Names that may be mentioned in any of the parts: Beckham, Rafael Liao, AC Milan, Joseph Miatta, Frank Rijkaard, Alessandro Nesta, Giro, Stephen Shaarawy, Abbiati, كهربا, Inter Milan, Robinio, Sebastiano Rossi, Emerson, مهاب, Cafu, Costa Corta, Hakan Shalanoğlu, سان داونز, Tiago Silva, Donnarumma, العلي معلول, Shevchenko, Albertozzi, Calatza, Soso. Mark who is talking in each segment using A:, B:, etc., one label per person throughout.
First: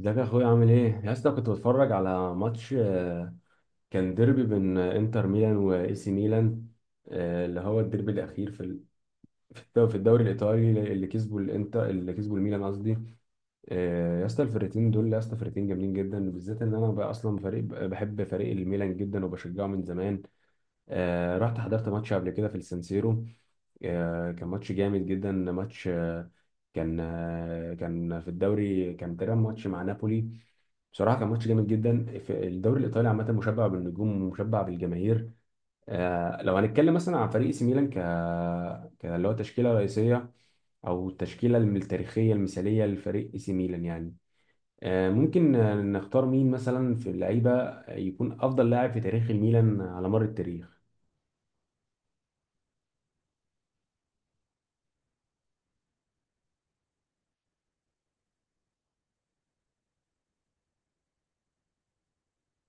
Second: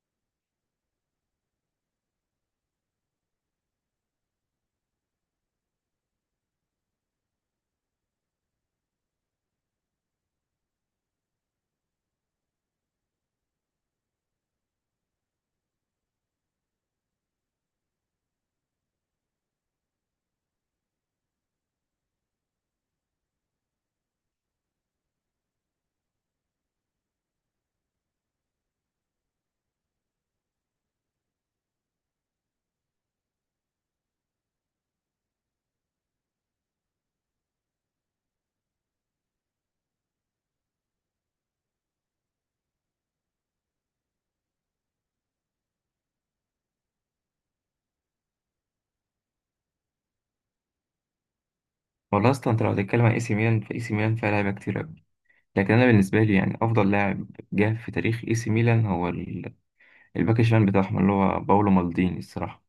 A: ازيك يا اخويا عامل ايه؟ يا اسطى كنت بتفرج على ماتش. كان ديربي بين انتر ميلان واي سي ميلان. اللي هو الديربي الاخير في الدوري الايطالي، اللي كسبوا الانتر، اللي كسبوا الميلان قصدي. يا اسطى الفرقتين دول، يا اسطى فرقتين جامدين جدا، بالذات ان انا بقى اصلا فريق، بحب فريق الميلان جدا وبشجعه من زمان. رحت حضرت ماتش قبل كده في السانسيرو. كان ماتش جامد جدا، ماتش. كان في الدوري، كان تقريبا ماتش مع نابولي. بصراحة كان ماتش جامد جدا، في الدوري الإيطالي عامة مشبع بالنجوم ومشبع بالجماهير. لو هنتكلم مثلا عن فريق سي ميلان، اللي هو تشكيلة رئيسية أو التشكيلة التاريخية المثالية لفريق سي ميلان يعني. ممكن نختار مين مثلا في اللعيبة يكون أفضل لاعب في تاريخ الميلان على مر التاريخ.
B: والله اصلا انت لو هتتكلم عن اي سي ميلان فاي سي ميلان فيها لعيبه كتير قوي. لكن انا بالنسبه لي يعني افضل لاعب جه في تاريخ اي سي ميلان هو الباك الشمال بتاعهم اللي هو باولو مالديني الصراحه.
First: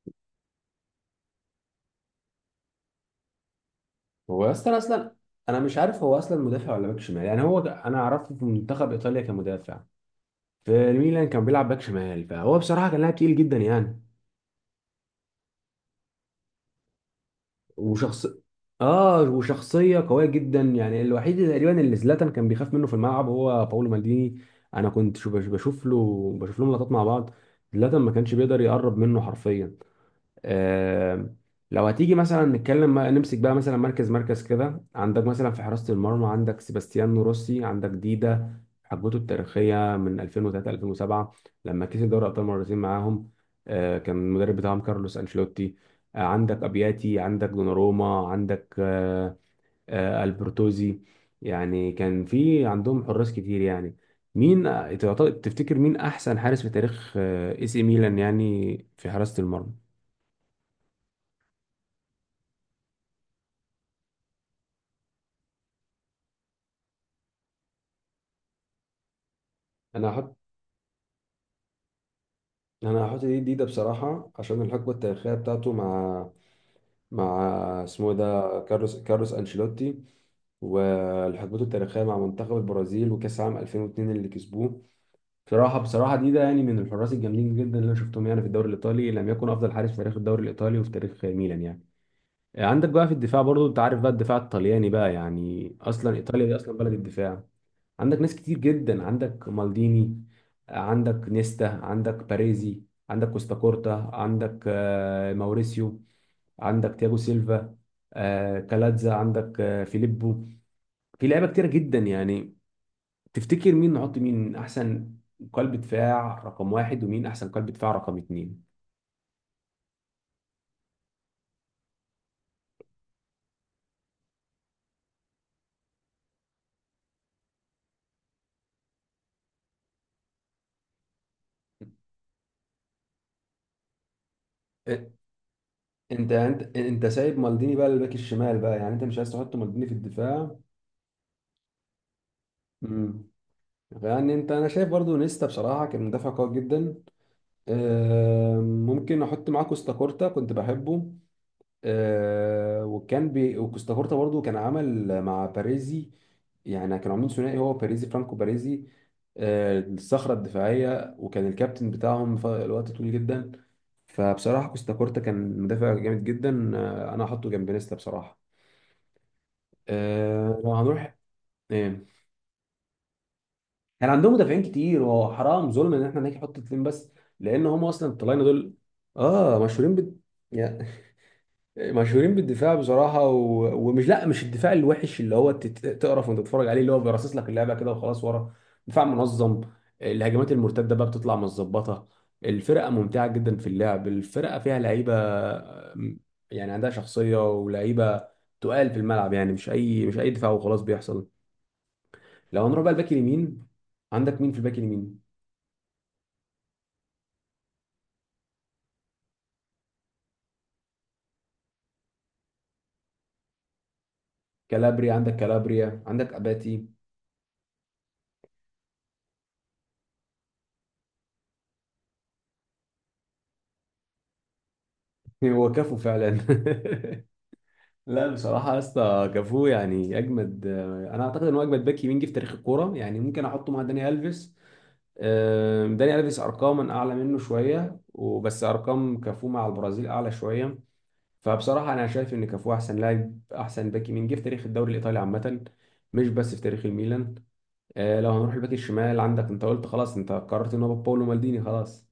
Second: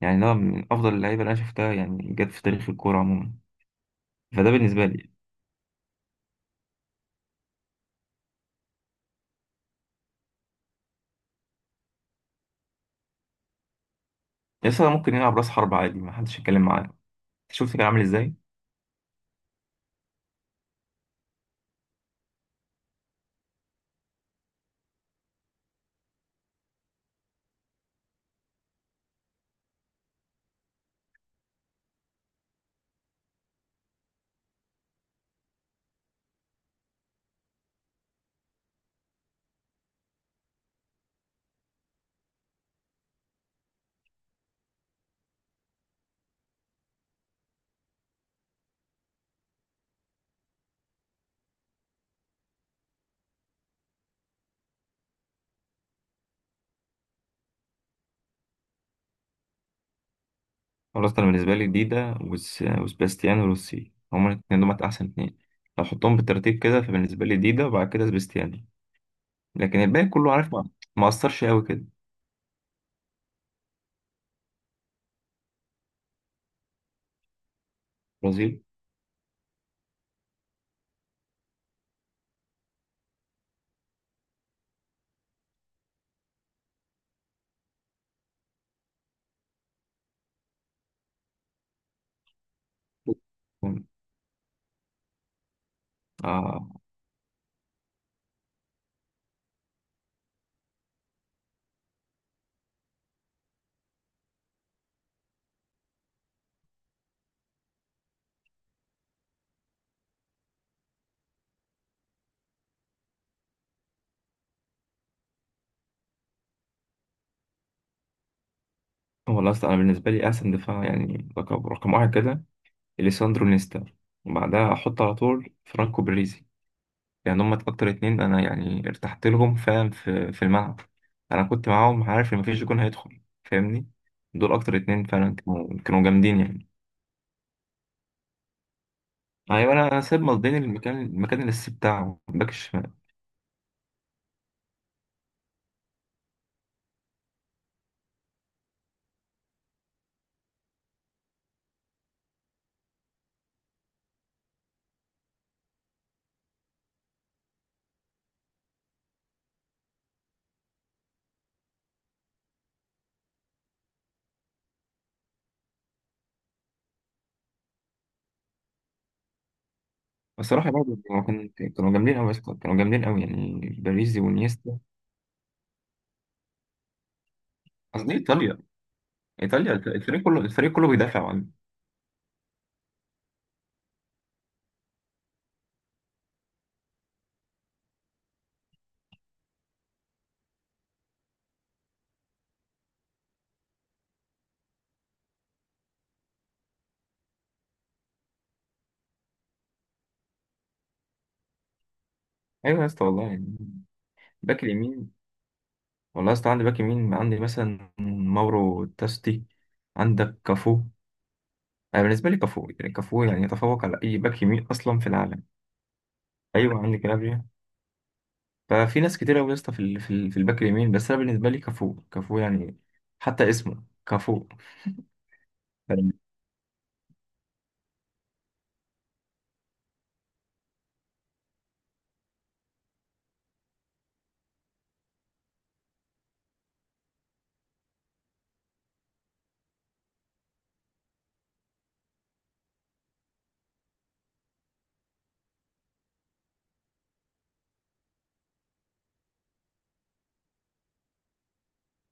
B: يعني ده من افضل اللعيبه اللي انا شفتها يعني جت في تاريخ الكوره عموما.
A: هو
B: فده
A: اصلا
B: بالنسبه لي
A: اصلا انا مش عارف، هو اصلا مدافع ولا باك شمال يعني، انا عرفته في منتخب ايطاليا كمدافع. في الميلان كان بيلعب باك شمال، فهو بصراحه كان لاعب تقيل جدا يعني.
B: لسه ممكن يلعب راس حرب عادي، ما حدش يتكلم معاه. شفت كان عامل
A: وشخص
B: ازاي.
A: اه وشخصيه قويه جدا، يعني الوحيد اللي تقريبا اللي زلاتان كان بيخاف منه في الملعب هو باولو مالديني. انا كنت بشوف لهم لقطات مع بعض، زلاتان ما كانش بيقدر يقرب منه حرفيا. آه، لو هتيجي مثلا نتكلم، نمسك بقى مثلا مركز كده، عندك مثلا في حراسة المرمى عندك سيباستيانو روسي، عندك ديدا حقبته التاريخية من 2003 2007، لما كسب دوري أبطال مرتين معاهم. كان المدرب بتاعهم كارلوس أنشيلوتي. عندك أبياتي، عندك دوناروما، عندك ألبرتوزي. يعني كان في عندهم حراس كتير يعني. مين تفتكر مين أحسن حارس في تاريخ اي سي ميلان، يعني في حراسة المرمى؟
B: خلاص انا بالنسبه لي ديدا وسباستيانو روسي هما الاثنين دول احسن اثنين. لو حطهم بالترتيب كده فبالنسبه لي ديدا وبعد كده سباستيانو، لكن الباقي
A: انا
B: كله
A: هحط
B: عارف ما اثرش قوي كده.
A: انا هحط دي جديده بصراحه، عشان الحقبه التاريخيه بتاعته مع مع اسمه إيه ده،
B: برازيل.
A: كارلوس انشيلوتي، والحقبته التاريخيه مع منتخب البرازيل وكاس عام 2002 اللي كسبوه. بصراحه ده يعني من الحراس الجامدين جدا اللي انا شفتهم يعني في الدوري الايطالي، لم يكن افضل حارس في تاريخ الدوري الايطالي وفي تاريخ ميلان يعني. عندك بقى في الدفاع، برضو انت عارف بقى الدفاع الطلياني بقى يعني، اصلا ايطاليا دي
B: آه،
A: اصلا بلد الدفاع. عندك ناس كتير جدا، عندك مالديني، عندك نيستا، عندك باريزي، عندك كوستا كورتا، عندك ماوريسيو، عندك تياجو سيلفا، كالاتزا، عندك فيليبو، في لعيبه كتيره جدا يعني. تفتكر مين نحط، مين احسن قلب دفاع رقم واحد، ومين احسن قلب دفاع رقم اتنين؟
B: هو الأصل أنا بالنسبة لي أحسن دفاع يعني رقم واحد كده إليساندرو نيستا، وبعدها أحط على طول فرانكو باريزي. يعني هما أكتر اتنين أنا يعني ارتحت لهم، فاهم في الملعب. أنا كنت معاهم عارف إن مفيش جون هيدخل، فاهمني. دول أكتر اتنين
A: إيه،
B: فعلا كانوا
A: انت
B: جامدين يعني.
A: انت انت سايب مالديني بقى للباك الشمال بقى، يعني انت مش عايز تحط
B: أيوة،
A: مالديني
B: أنا
A: في
B: أنا سيب مصدين
A: الدفاع؟
B: المكان الأساسي بتاعه الباك الشمال.
A: امم يعني انا شايف برضو نيستا بصراحه كان مدافع قوي جدا. ممكن احط معاه كوستاكورتا، كنت بحبه. آه، وكان بي وكوستاكورتا برضو كان عمل مع باريزي، يعني كانوا عاملين ثنائي، هو باريزي، فرانكو باريزي، الصخرة الدفاعية، وكان الكابتن بتاعهم في الوقت طويل جدا. فبصراحة كوستاكورتا كان مدافع جامد جدا، انا هحطه جنب نيستا بصراحة.
B: الصراحة
A: لو
B: برضه
A: هنروح.
B: هو كان كانوا
A: إيه.
B: جامدين أوي يا اسطى، كانوا جامدين أوي يعني
A: كان
B: باريزي
A: عندهم مدافعين
B: ونيستا.
A: كتير، وهو حرام ظلم ان احنا نيجي نحط اتنين بس، لان هم اصلا
B: قصدي
A: الطلاينة
B: إيطاليا.
A: دول اه
B: إيطاليا
A: مشهورين بال
B: الفريق كله بيدافع.
A: مشهورين بالدفاع بصراحة. ومش، لا مش الدفاع الوحش اللي هو تقرف وانت تتفرج عليه، اللي هو بيرصص لك اللعبة كده وخلاص ورا. دفاع منظم، الهجمات المرتدة بقى بتطلع متظبطة، الفرقة ممتعة جدا في اللعب، الفرقة فيها لعيبة، م- يعني عندها شخصية ولعيبة تقال في الملعب، يعني مش أي دفاع وخلاص بيحصل. لو
B: ايوه
A: هنروح
B: يا
A: بقى
B: اسطى
A: الباك
B: والله يعني.
A: اليمين، عندك مين في
B: باك
A: الباك
B: اليمين.
A: اليمين؟
B: والله يا اسطى عندي باك يمين، عندي مثلا ماورو تاستي، عندك كافو. انا بالنسبه لي كافو يعني، كافو يعني يتفوق على اي باك يمين اصلا في
A: كالابريا، عندك
B: العالم.
A: كالابريا، عندك
B: ايوه
A: أباتي.
B: عندي كلابريا. ففي ناس كتير قوي يا اسطى في في الباك اليمين، بس انا بالنسبه لي كافو يعني. حتى اسمه كافو.
A: هو كفو فعلا. لا بصراحة يا اسطى، كافو يعني أجمد. أنا أعتقد إن هو أجمد باك يمين جه في تاريخ الكورة يعني، ممكن أحطه مع داني ألفيس. داني ألفيس أرقاما أعلى منه شوية، وبس أرقام كافو مع البرازيل أعلى شوية. فبصراحة أنا شايف إن كافو أحسن باك يمين جه في تاريخ الدوري الإيطالي عامة، مش بس في تاريخ الميلان. لو هنروح الباك الشمال، عندك، أنت قلت خلاص، أنت قررت إن هو باولو مالديني، خلاص.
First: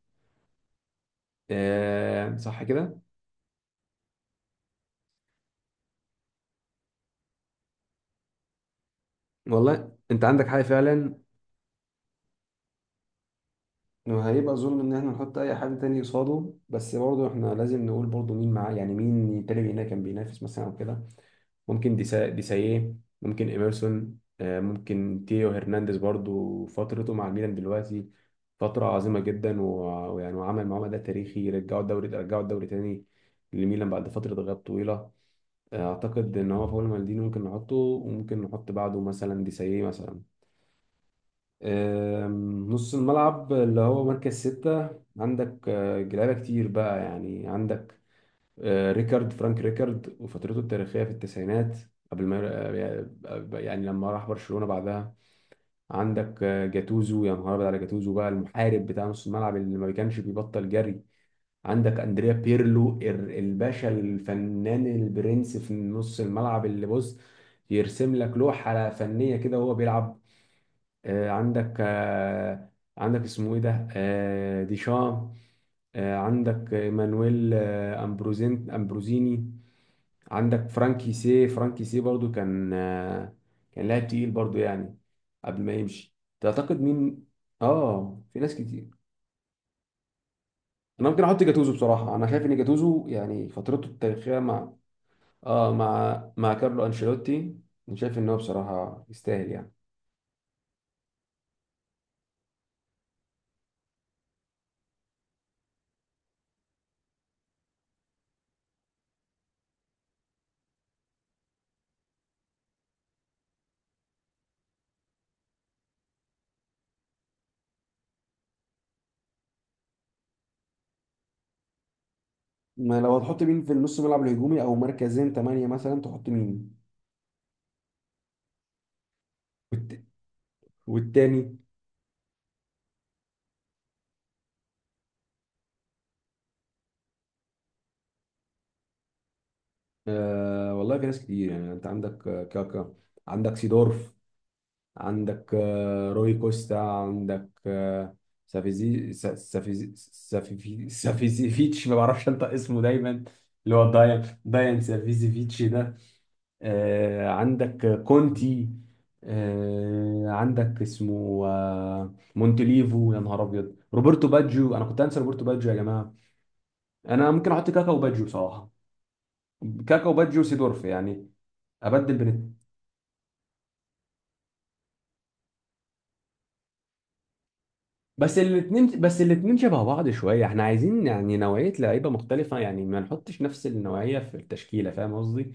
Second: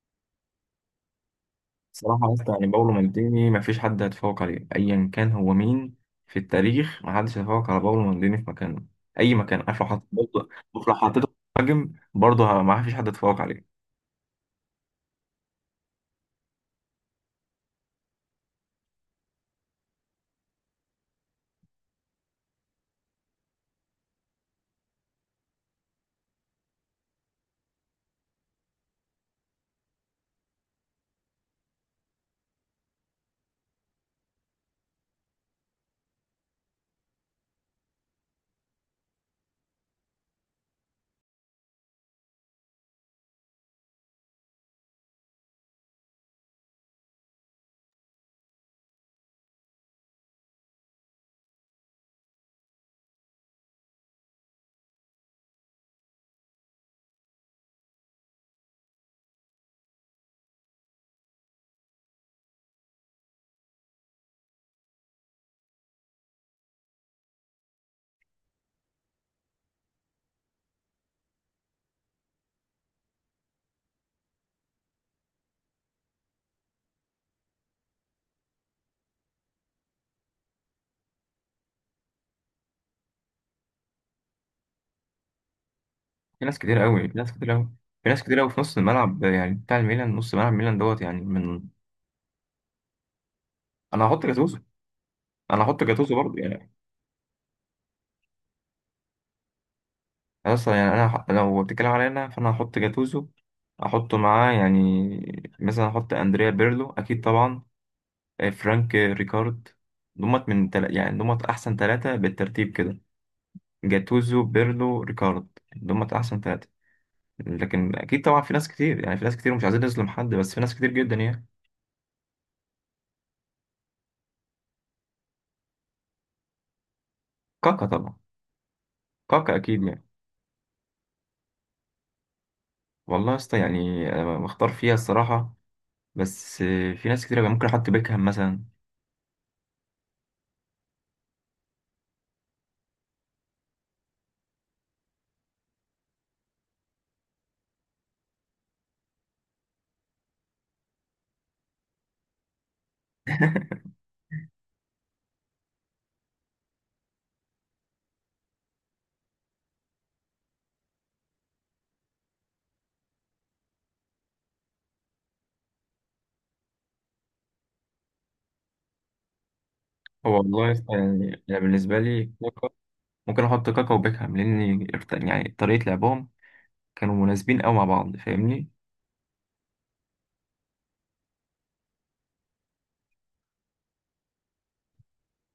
B: صراحة يا اسطى
A: صح
B: يعني باولو
A: كده؟
B: مالديني مفيش حد هيتفوق عليه أيا كان هو مين. في التاريخ محدش هيتفوق على باولو مالديني في مكانه. أي مكان، عارف، لو
A: والله
B: حطيت
A: أنت عندك
B: برضه.
A: حاجة
B: شوف لو
A: فعلا،
B: حطيته مهاجم برضه مفيش حد هيتفوق عليه.
A: وهيبقى ظلم ان احنا نحط اي حد تاني قصاده، بس برضه احنا لازم نقول برضه مين معاه يعني، مين تاني هنا كان بينافس مثلا او كده. ممكن ديسايه، ممكن ايمرسون، ممكن تيو هرنانديز، برضه فترته مع الميلان دلوقتي فترة عظيمة جدا، ويعني وعمل معاه ده تاريخي، رجعوا الدوري، رجعوا الدوري تاني لميلان بعد فترة غياب طويلة. اعتقد ان هو فاول مالديني ممكن نحطه، وممكن نحط بعده مثلا ديسايه مثلا. نص الملعب اللي هو مركز ستة، عندك لعيبة كتير بقى يعني، عندك آه، ريكارد فرانك ريكارد وفترته التاريخية في التسعينات، قبل ما يعني لما راح برشلونة بعدها. عندك جاتوزو، يا نهار أبيض على جاتوزو بقى، المحارب بتاع نص الملعب اللي ما كانش بيبطل جري. عندك أندريا بيرلو، الباشا الفنان البرنس في نص الملعب، اللي بص يرسم لك لوحة فنية كده وهو بيلعب. آه، عندك آه، عندك اسمه ايه ده، ديشام. عندك مانويل، امبروزيني. عندك فرانكي سي برضو كان لاعب تقيل برضو يعني. قبل ما يمشي
B: في ناس كتير
A: تعتقد
B: قوي. في
A: مين؟
B: ناس كتير قوي. في
A: اه
B: ناس
A: في
B: كتير قوي
A: ناس
B: في نص
A: كتير.
B: الملعب يعني بتاع الميلان، نص ملعب ميلان دوت
A: انا
B: يعني
A: ممكن احط
B: من.
A: جاتوزو بصراحه، انا شايف ان جاتوزو يعني فترته
B: أنا هحط
A: التاريخيه
B: جاتوزو.
A: مع
B: أنا
A: اه
B: هحط جاتوزو
A: مع
B: برضه
A: مع
B: يعني.
A: كارلو انشيلوتي، انا شايف ان هو بصراحه يستاهل يعني.
B: أصلا يعني أنا لو بتتكلم عليا أنا فأنا هحط جاتوزو. أحطه معاه يعني مثلا أحط أندريا بيرلو أكيد طبعا. آه، فرانك ريكارد. يعني دمت احسن ثلاثة بالترتيب كده: جاتوزو، بيرلو، ريكارد. دمت احسن ثلاثة. لكن اكيد طبعا في ناس كتير، يعني في ناس كتير مش عايزين نظلم حد، بس في ناس كتير جدا يعني.
A: ما لو هتحط مين في النص ملعب الهجومي او مركزين ثمانية مثلا، تحط مين؟
B: كاكا طبعا. كاكا اكيد
A: والت...
B: يعني.
A: والتاني؟
B: والله يا اسطى يعني أنا مختار فيها الصراحة. بس في ناس كتير أوي يعني. ممكن احط بيكهام مثلا.
A: والله في ناس كتير يعني، انت عندك كاكا، عندك سيدورف، عندك روي كوستا، عندك سافيزيفيتش، ما بعرفش انطق اسمه دايما، اللي هو دايان سافيزيفيتش ده. عندك كونتي. عندك اسمه مونتليفو، يا نهار ابيض، روبرتو باجيو، انا كنت انسى روبرتو باجيو يا جماعه. انا ممكن احط كاكا وباجيو بصراحه، كاكا
B: هو
A: وبادجي
B: والله يا
A: وسيدورف
B: اسطى
A: يعني،
B: يعني انا بالنسبة
A: ابدل
B: لي
A: بين.
B: كاكا. ممكن احط كاكا وبيكهام لان يعني طريقة لعبهم كانوا مناسبين قوي مع بعض،
A: بس
B: فاهمني.
A: الاثنين بس الاثنين شبه بعض شويه، احنا عايزين يعني نوعيه لعيبه مختلفه، يعني ما نحطش نفس النوعيه في التشكيله، فاهم قصدي؟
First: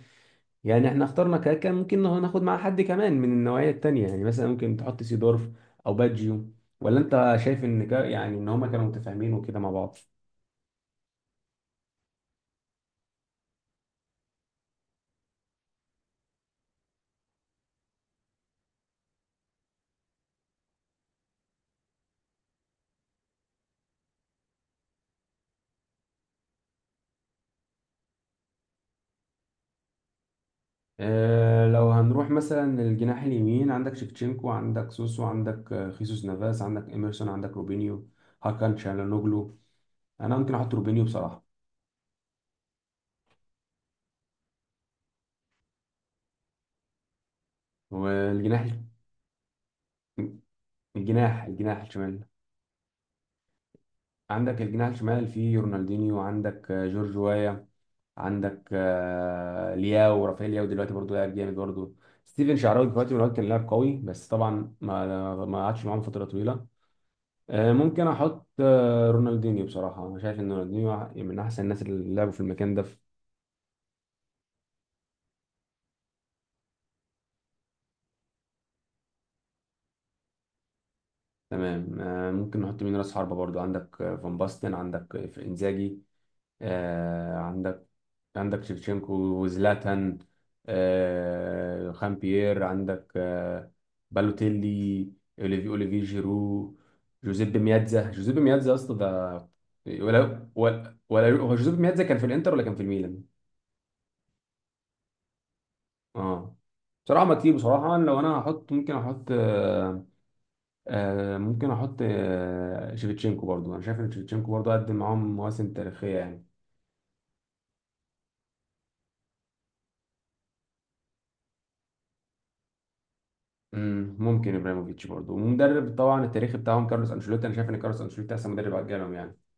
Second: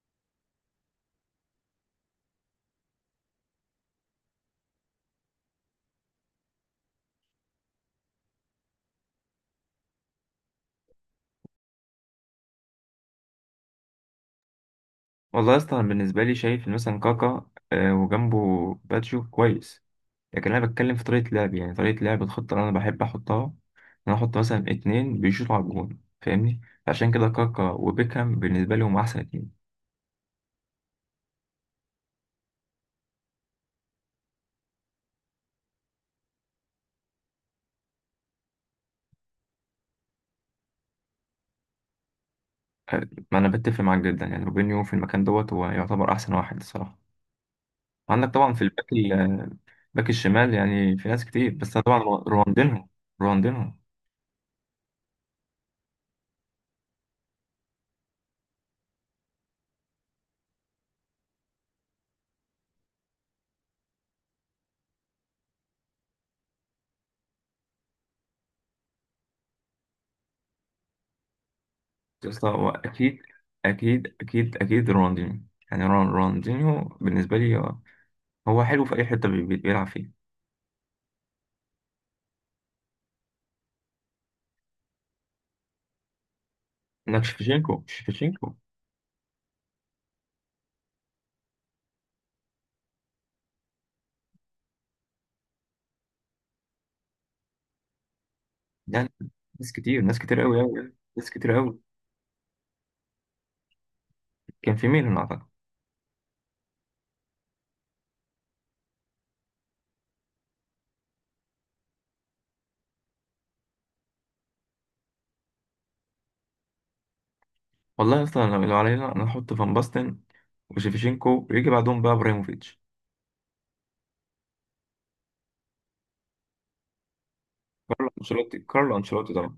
A: يعني احنا اخترنا كاكا، ممكن ناخد معاه حد كمان من النوعيه التانيه، يعني مثلا ممكن تحط سيدورف او بادجيو، ولا انت شايف ان يعني ان هما كانوا متفاهمين وكده مع بعض؟
B: والله يا اسطى أنا بالنسبه لي شايف إن مثلا كاكا، آه، وجنبه باتشو كويس. لكن انا بتكلم في طريقه لعب، يعني طريقه لعب الخطه اللي انا بحب احطها ان انا احط مثلا اتنين بيشوطوا على الجون، فاهمني. عشان كده كاكا وبيكهام بالنسبه لي هم احسن اتنين.
A: اه لو هنروح مثلا للجناح اليمين، عندك شيفتشينكو، عندك سوسو، عندك خيسوس نافاس، عندك ايمرسون، عندك روبينيو، هاكان شالانوجلو. انا ممكن احط روبينيو بصراحه.
B: آه، ما انا بتفق معاك جدا يعني روبينيو في المكان دوت هو يعتبر احسن واحد الصراحه. عندك طبعا في
A: والجناح
B: باك الشمال يعني في ناس
A: الجناح
B: كتير، بس
A: الجناح
B: أنا طبعا
A: الشمال،
B: رونالدينهو. رونالدينهو.
A: عندك الجناح الشمال فيه رونالدينيو، عندك جورج وايا، عندك آه، لياو رافائيل لياو دلوقتي برضه لاعب جامد برضه. ستيفن شعراوي دلوقتي من الوقت كان لاعب قوي، بس طبعا ما قعدش معاهم فتره طويله. ممكن احط رونالدينيو بصراحه، انا شايف ان رونالدينيو من احسن الناس اللي
B: يا
A: لعبوا في
B: اسطى هو
A: المكان ده.
B: اكيد، اكيد رونالدينيو. يعني رونالدينيو بالنسبه لي هو حلو في اي حته بيلعب فيها.
A: تمام. ممكن نحط مين راس حربة برضو، عندك فان باستن، عندك انزاجي.
B: انك شفتشينكو،
A: عندك
B: شفتشينكو
A: شيفتشينكو وزلاتان، خامبيير، عندك بالوتيلي، اوليفي جيرو، جوزيب مياتزا يا اسطى
B: يعني.
A: ده.
B: ناس كتير، ناس كتير
A: ولا
B: قوي، قوي،
A: ولا ولا
B: ناس كتير
A: هو جوزيب
B: قوي.
A: مياتزا كان في الانتر ولا كان في الميلان؟
B: كان في ميلان اعتقد.
A: اه. بصراحة ما كتير. بصراحة أنا، لو هحط ممكن أحط آه آه ممكن أحط آه شيفتشينكو برضو، أنا شايف إن شيفتشينكو برضو قدم معاهم مواسم تاريخية يعني.
B: والله اصلا لو علينا انا احط فان باستن وشيفتشينكو، ويجي بعدهم بقى ابراهيموفيتش.
A: ممكن ابراهيموفيتش برضه، ومدرب طبعا التاريخي بتاعهم كارلوس انشيلوتي، انا شايف ان كارلوس
B: كارلو
A: انشيلوتي احسن
B: انشيلوتي.
A: مدرب على
B: كارلو
A: جالهم
B: انشيلوتي
A: يعني.
B: طبعا.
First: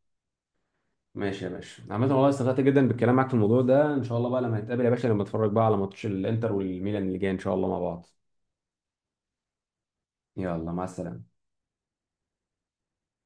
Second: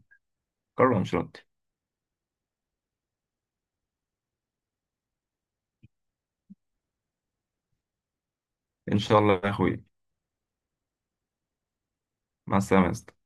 B: كارلو انشيلوتي.
A: ماشي يا باشا، عامة والله استمتعت جدا بالكلام معاك في الموضوع ده، ان شاء الله بقى لما نتقابل يا باشا، لما نتفرج بقى على ماتش الانتر والميلان اللي جاي ان شاء الله مع بعض.
B: ان شاء الله يا اخوي.
A: يلا مع السلامة.
B: مع السلامه يا اسطى.